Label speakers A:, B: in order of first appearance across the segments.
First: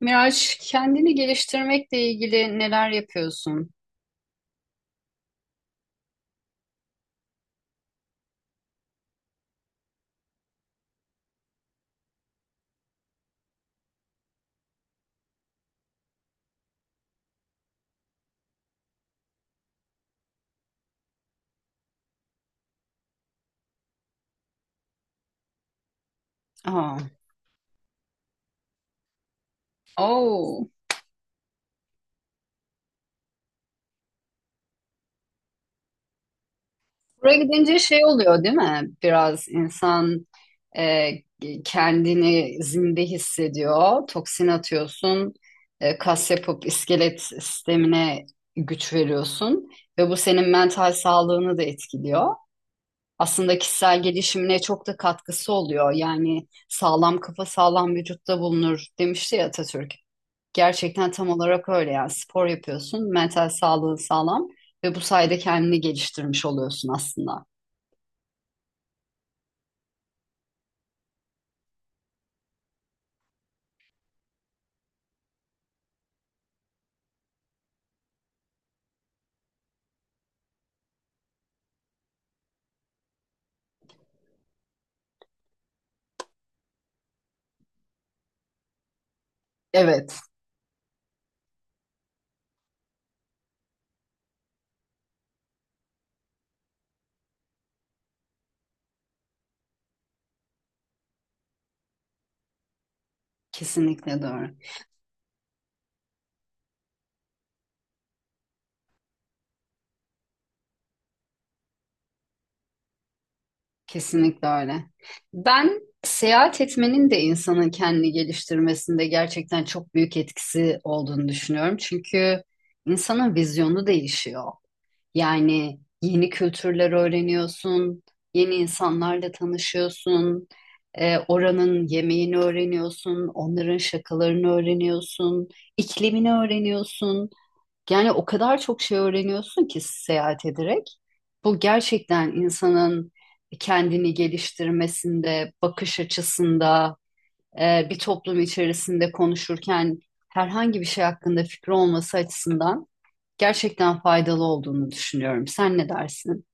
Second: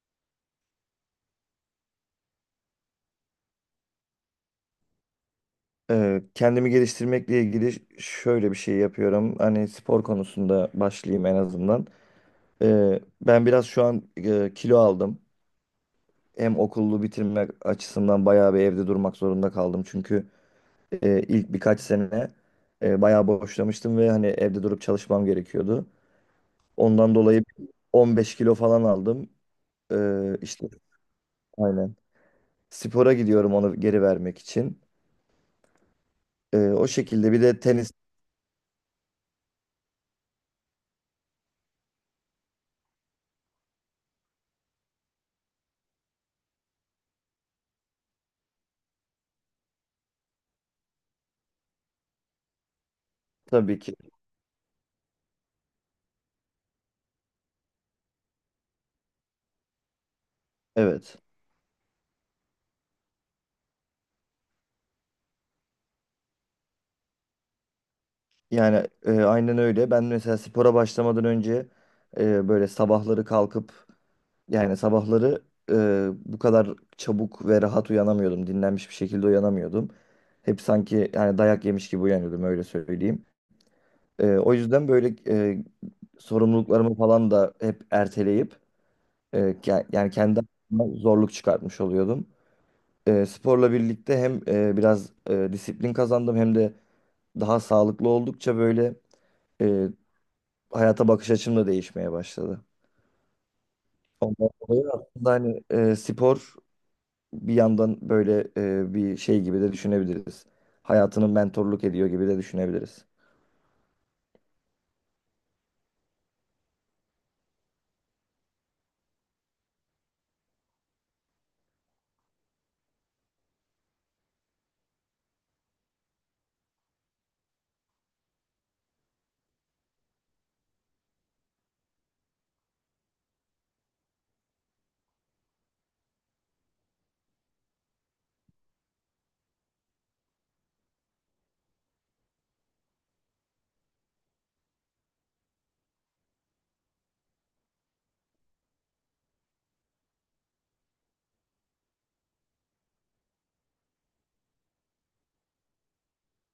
A: Miraç, kendini geliştirmekle ilgili neler yapıyorsun?
B: Kendimi geliştirmekle ilgili şöyle bir şey yapıyorum. Hani spor konusunda başlayayım en azından. Ben biraz şu an kilo aldım. Hem okulu bitirmek açısından bayağı bir evde durmak zorunda kaldım. Çünkü ilk birkaç sene bayağı boşlamıştım ve hani evde durup çalışmam gerekiyordu.
A: Aa,
B: Ondan dolayı 15 kilo falan aldım.
A: oo.
B: İşte aynen. Spora gidiyorum onu geri vermek için. O şekilde
A: Buraya
B: bir de
A: gidince
B: tenis
A: şey oluyor değil mi? Biraz insan e, kendini zinde hissediyor. Toksin atıyorsun. Kas yapıp iskelet sistemine güç veriyorsun. Ve bu senin mental sağlığını da etkiliyor. Aslında
B: tabii ki.
A: kişisel gelişimine çok da katkısı oluyor. Yani sağlam kafa sağlam vücutta bulunur demişti ya Atatürk. Gerçekten
B: Evet.
A: tam olarak öyle, yani spor yapıyorsun, mental sağlığın sağlam ve bu sayede kendini geliştirmiş oluyorsun aslında.
B: Yani aynen öyle. Ben mesela spora başlamadan önce böyle sabahları kalkıp yani sabahları bu kadar çabuk ve rahat uyanamıyordum. Dinlenmiş bir şekilde uyanamıyordum. Hep sanki yani dayak yemiş gibi uyanıyordum öyle söyleyeyim. O yüzden böyle e, sorumluluklarımı falan da hep erteleyip e, yani
A: Evet,
B: kendi adıma zorluk çıkartmış oluyordum. Sporla birlikte hem biraz disiplin kazandım hem de daha sağlıklı oldukça böyle hayata bakış açım da değişmeye başladı.
A: kesinlikle doğru.
B: Ondan dolayı aslında hani spor bir yandan böyle bir şey gibi de düşünebiliriz. Hayatını mentorluk ediyor gibi de düşünebiliriz.
A: Kesinlikle öyle. Ben seyahat etmenin de insanın kendini geliştirmesinde gerçekten çok büyük etkisi olduğunu düşünüyorum. Çünkü insanın vizyonu değişiyor. Yani yeni kültürler öğreniyorsun, yeni insanlarla tanışıyorsun, oranın yemeğini öğreniyorsun, onların şakalarını öğreniyorsun, iklimini öğreniyorsun. Yani o kadar çok şey öğreniyorsun ki seyahat ederek. Bu gerçekten insanın kendini geliştirmesinde, bakış açısında, bir toplum içerisinde konuşurken herhangi bir şey hakkında fikri olması açısından gerçekten faydalı olduğunu düşünüyorum. Sen ne dersin?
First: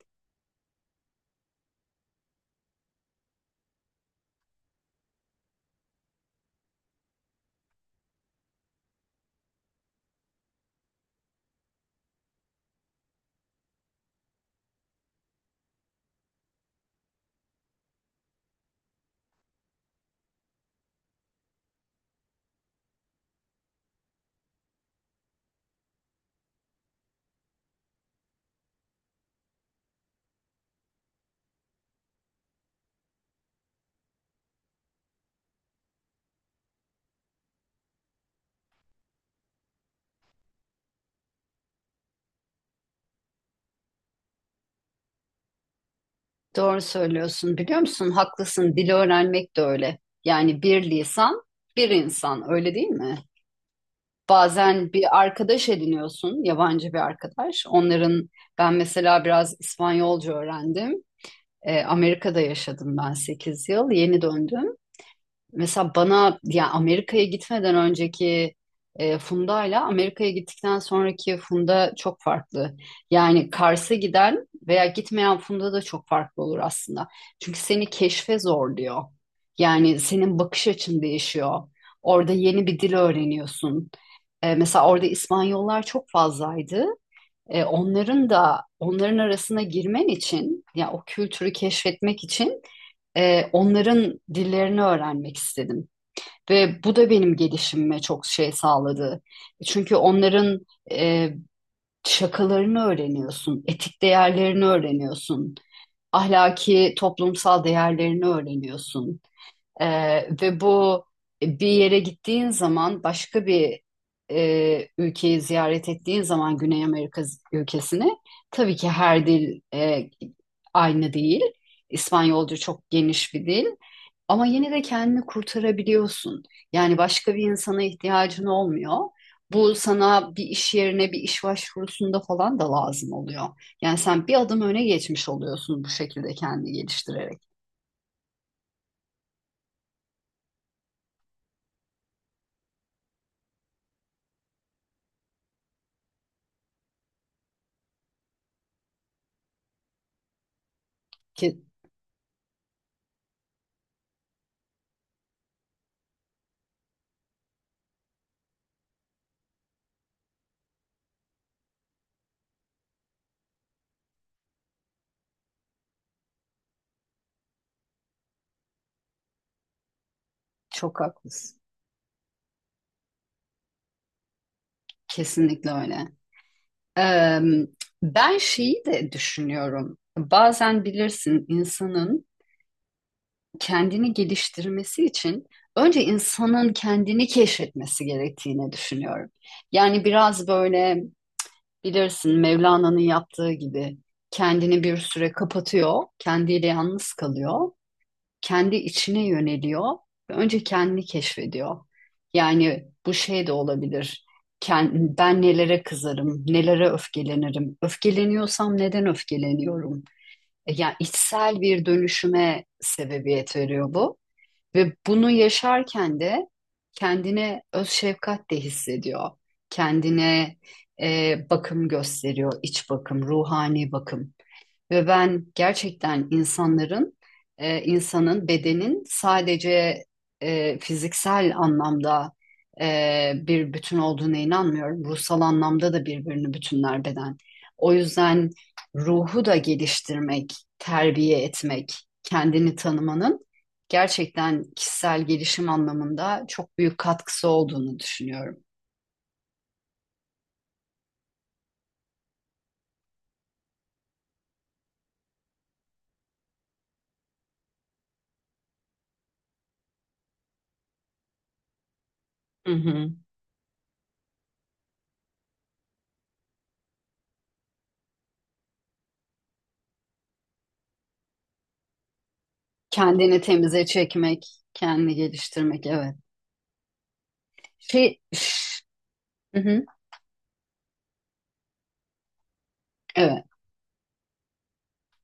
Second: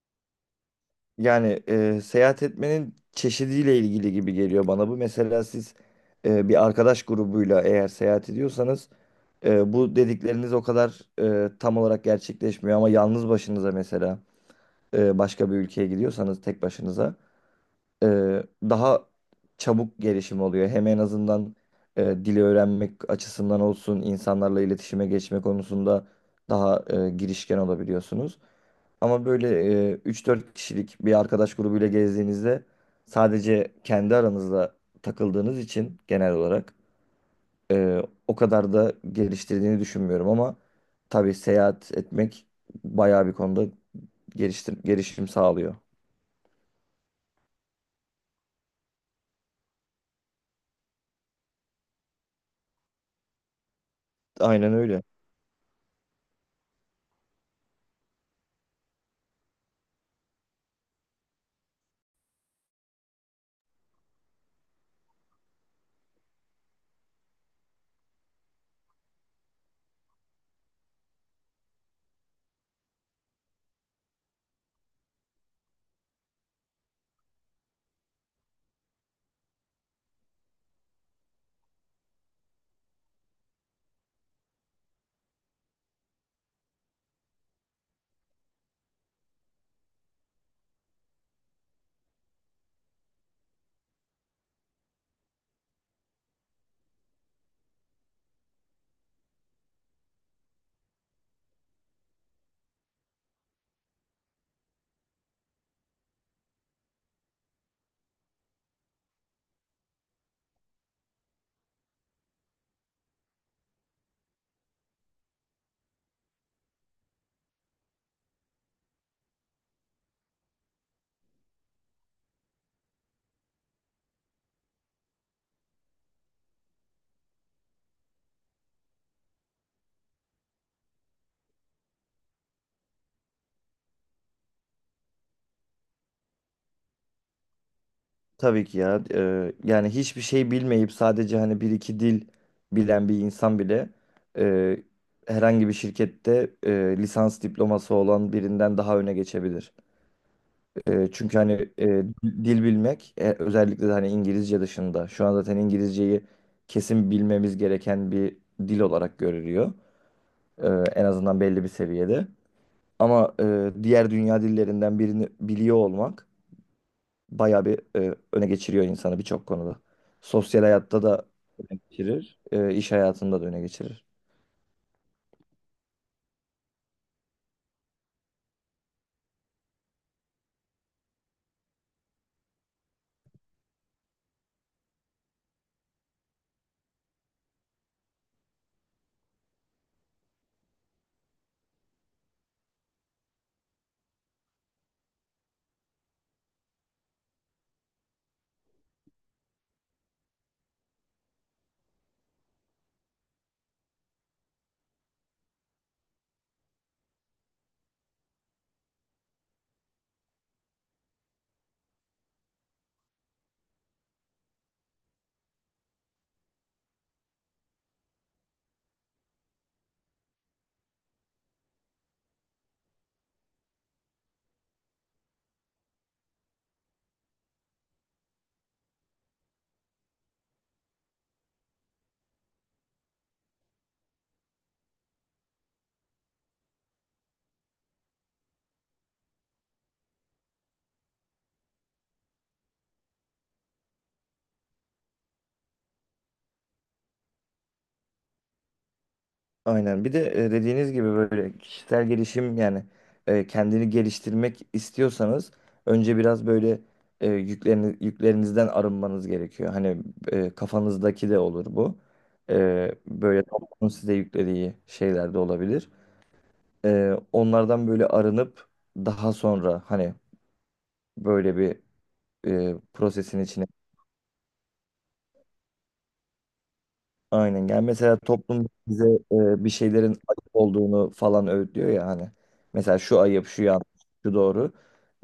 B: Yani seyahat etmenin çeşidiyle ilgili gibi geliyor bana bu. Mesela siz bir arkadaş grubuyla eğer seyahat ediyorsanız bu dedikleriniz o kadar tam olarak gerçekleşmiyor ama yalnız başınıza mesela başka bir ülkeye gidiyorsanız tek başınıza e, daha çabuk gelişim oluyor. Hem en azından dili öğrenmek açısından olsun, insanlarla iletişime geçme konusunda daha girişken olabiliyorsunuz. Ama böyle 3-4 kişilik bir arkadaş grubuyla gezdiğinizde sadece kendi aranızda takıldığınız için genel olarak e, o kadar da geliştirdiğini düşünmüyorum ama tabii seyahat etmek bayağı bir konuda gelişim sağlıyor.
A: Doğru söylüyorsun. Biliyor musun? Haklısın. Dili öğrenmek de öyle. Yani bir lisan, bir insan. Öyle değil mi?
B: Aynen
A: Bazen
B: öyle.
A: bir arkadaş ediniyorsun, yabancı bir arkadaş. Ben mesela biraz İspanyolca öğrendim. Amerika'da yaşadım ben 8 yıl. Yeni döndüm. Mesela bana ya Amerika'ya gitmeden önceki Funda ile Amerika'ya gittikten sonraki Funda çok farklı. Yani Kars'a giden veya gitmeyen Funda da çok farklı olur aslında. Çünkü seni keşfe zorluyor. Yani senin bakış açın değişiyor. Orada yeni bir dil öğreniyorsun. Mesela orada İspanyollar çok fazlaydı. Onların da onların arasına girmen için, ya o kültürü keşfetmek için onların dillerini öğrenmek istedim. Ve bu da benim gelişimime çok şey sağladı. Çünkü onların e, şakalarını öğreniyorsun, etik değerlerini öğreniyorsun, ahlaki toplumsal değerlerini öğreniyorsun. E, ve bu bir yere gittiğin zaman, başka bir ülkeyi ziyaret ettiğin zaman, Güney Amerika ülkesini, tabii ki her dil aynı değil. İspanyolca çok geniş bir dil. Ama yine de kendini kurtarabiliyorsun. Yani başka bir insana ihtiyacın olmuyor. Bu sana bir iş yerine, bir iş başvurusunda falan da lazım oluyor. Yani sen bir adım öne geçmiş oluyorsun bu şekilde kendini geliştirerek.
B: Tabii ki ya. Yani hiçbir şey bilmeyip sadece hani bir iki dil bilen bir insan bile eee, herhangi bir şirkette lisans diploması olan birinden daha öne geçebilir. Çünkü
A: Ki
B: hani dil bilmek özellikle de hani İngilizce dışında şu an zaten İngilizceyi kesin bilmemiz gereken bir dil olarak görülüyor. En azından belli bir seviyede. Ama diğer dünya dillerinden birini biliyor olmak bayağı bir öne geçiriyor insanı birçok konuda. Sosyal
A: çok
B: hayatta da
A: haklısın.
B: geçirir, iş hayatında da öne geçirir.
A: Kesinlikle öyle. Ee, ben şeyi de düşünüyorum. Bazen bilirsin, insanın kendini geliştirmesi için önce insanın kendini keşfetmesi gerektiğini düşünüyorum. Yani biraz böyle, bilirsin, Mevlana'nın yaptığı gibi kendini bir süre kapatıyor, kendiyle yalnız kalıyor, kendi içine yöneliyor ve önce kendini keşfediyor. Yani bu şey de olabilir. Ben nelere kızarım, nelere öfkelenirim, öfkeleniyorsam neden öfkeleniyorum? Yani içsel bir dönüşüme sebebiyet veriyor bu. Ve bunu yaşarken de kendine öz şefkat de hissediyor. Kendine bakım gösteriyor, iç bakım, ruhani bakım. Ve ben gerçekten insanın bedenin sadece fiziksel anlamda bir bütün olduğuna inanmıyorum. Ruhsal anlamda da birbirini bütünler beden. O yüzden ruhu da geliştirmek, terbiye etmek, kendini tanımanın gerçekten kişisel gelişim anlamında çok büyük katkısı olduğunu düşünüyorum.
B: Aynen. Bir de dediğiniz gibi böyle kişisel gelişim yani kendini geliştirmek istiyorsanız önce biraz böyle yüklerinizden arınmanız gerekiyor. Hani kafanızdaki de olur bu.
A: Hı hı.
B: Böyle toplumun size yüklediği şeyler de olabilir. Onlardan böyle arınıp daha sonra hani böyle bir
A: Kendini
B: prosesin içine
A: temize çekmek, kendini geliştirmek, evet.
B: aynen gel. Mesela
A: Şey,
B: toplum
A: üf.
B: bize
A: Hı
B: bir
A: hı.
B: şeylerin ayıp olduğunu falan öğütlüyor ya hani. Mesela şu
A: Evet,
B: ayıp, şu yanlış, şu doğru.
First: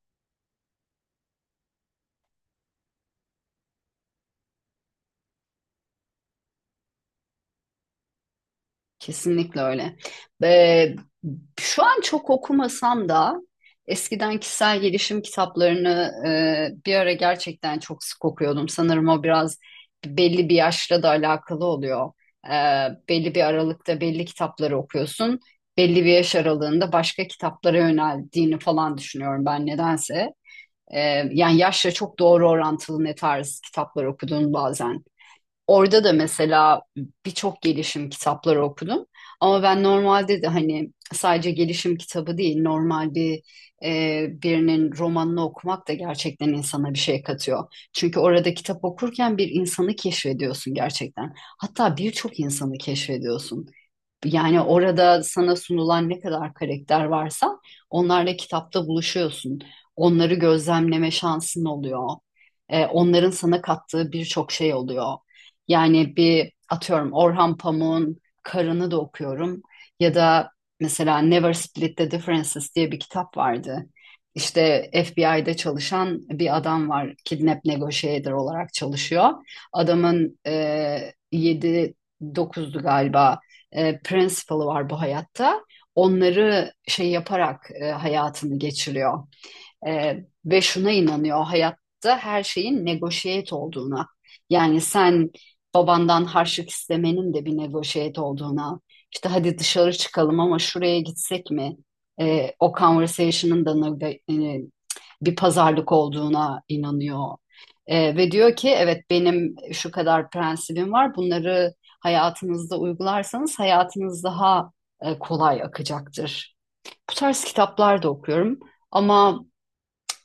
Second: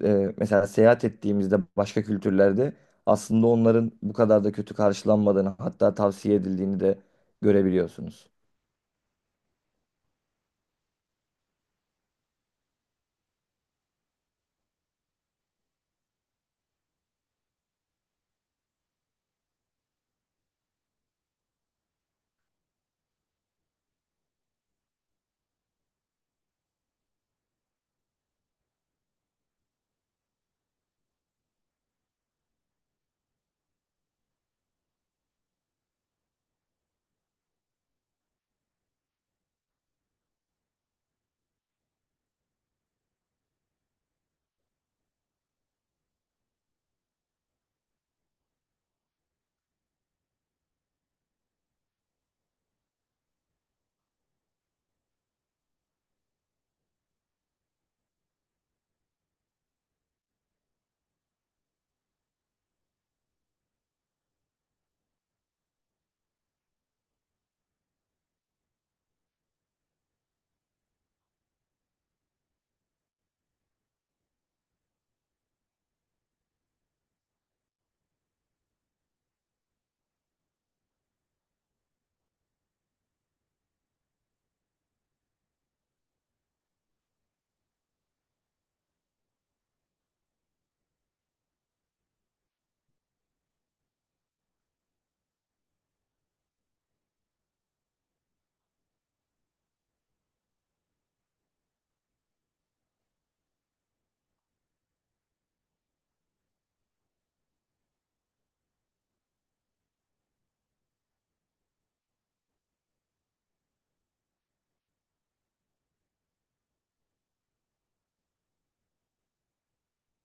B: Mesela seyahat ettiğimizde başka kültürlerde aslında onların bu kadar da kötü karşılanmadığını hatta tavsiye edildiğini de görebiliyorsunuz.
A: kesinlikle öyle. Ve şu an çok okumasam da eskiden kişisel gelişim kitaplarını bir ara gerçekten çok sık okuyordum. Sanırım o biraz belli bir yaşla da alakalı oluyor. E, belli bir aralıkta belli kitapları okuyorsun. Belli bir yaş aralığında başka kitaplara yöneldiğini falan düşünüyorum ben nedense. E, yani yaşla çok doğru orantılı ne tarz kitaplar okuduğunu bazen. Orada da mesela birçok gelişim kitapları okudum. Ama ben normalde de hani sadece gelişim kitabı değil, normal bir birinin romanını okumak da gerçekten insana bir şey katıyor. Çünkü orada kitap okurken bir insanı keşfediyorsun gerçekten. Hatta birçok insanı keşfediyorsun. Yani orada sana sunulan ne kadar karakter varsa onlarla kitapta buluşuyorsun. Onları gözlemleme şansın oluyor. Onların sana kattığı birçok şey oluyor. Yani bir atıyorum, Orhan Pamuk'un Karın'ı da okuyorum. Ya da mesela Never Split the Differences diye bir kitap vardı. İşte FBI'de çalışan bir adam var. Kidnap negotiator olarak çalışıyor. Adamın 7-9'du galiba principle var bu hayatta. Onları şey yaparak hayatını geçiriyor. Ve şuna inanıyor, hayatta her şeyin negotiate olduğuna. Yani sen babandan harçlık istemenin de bir negotiate olduğuna. İşte hadi dışarı çıkalım ama şuraya gitsek mi? O conversation'ın da e, bir pazarlık olduğuna inanıyor. Ve diyor ki evet, benim şu kadar prensibim var. Bunları hayatınızda uygularsanız hayatınız daha kolay akacaktır. Bu tarz kitaplar da okuyorum ama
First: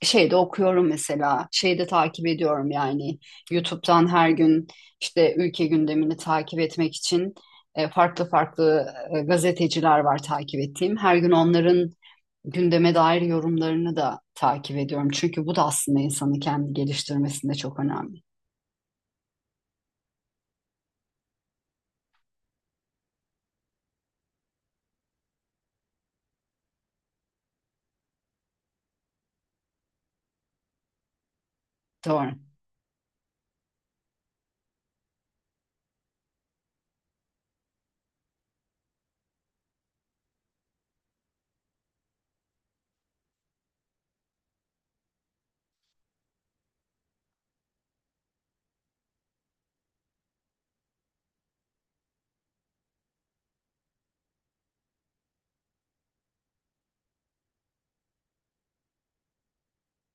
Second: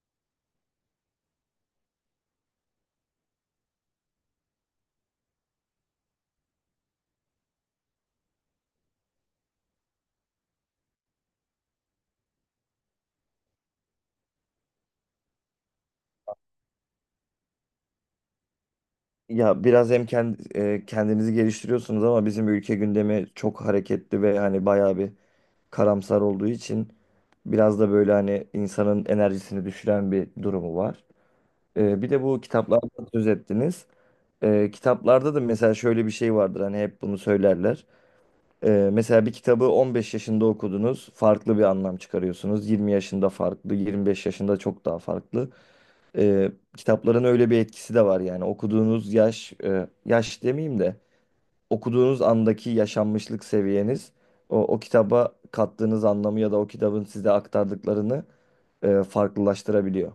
A: şeyde okuyorum mesela, şeyde takip ediyorum, yani YouTube'dan her gün işte ülke gündemini takip etmek için farklı farklı gazeteciler var takip ettiğim. Her gün onların gündeme dair yorumlarını da takip ediyorum. Çünkü bu da aslında insanı kendi geliştirmesinde çok önemli.
B: Ya biraz hem kendinizi geliştiriyorsunuz ama bizim ülke gündemi çok hareketli ve hani bayağı bir karamsar olduğu için biraz da böyle hani insanın enerjisini düşüren bir durumu var. Bir de
A: Doğru.
B: bu kitaplardan söz ettiniz. Kitaplarda da mesela şöyle bir şey vardır hani hep bunu söylerler. Mesela bir kitabı 15 yaşında okudunuz, farklı bir anlam çıkarıyorsunuz. 20 yaşında farklı, 25 yaşında çok daha farklı. Kitapların öyle bir etkisi de var yani okuduğunuz yaş, yaş demeyeyim de okuduğunuz andaki yaşanmışlık seviyeniz o kitaba kattığınız anlamı ya da o kitabın size aktardıklarını farklılaştırabiliyor.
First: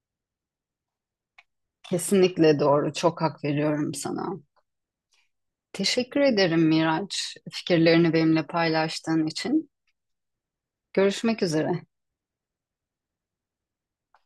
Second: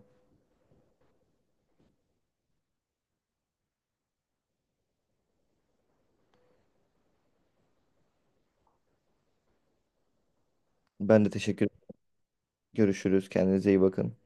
A: Kesinlikle doğru. Çok hak veriyorum sana. Teşekkür ederim Miraç, fikirlerini benimle paylaştığın için.
B: Ben de
A: Görüşmek
B: teşekkür
A: üzere.
B: ederim. Görüşürüz. Kendinize iyi bakın.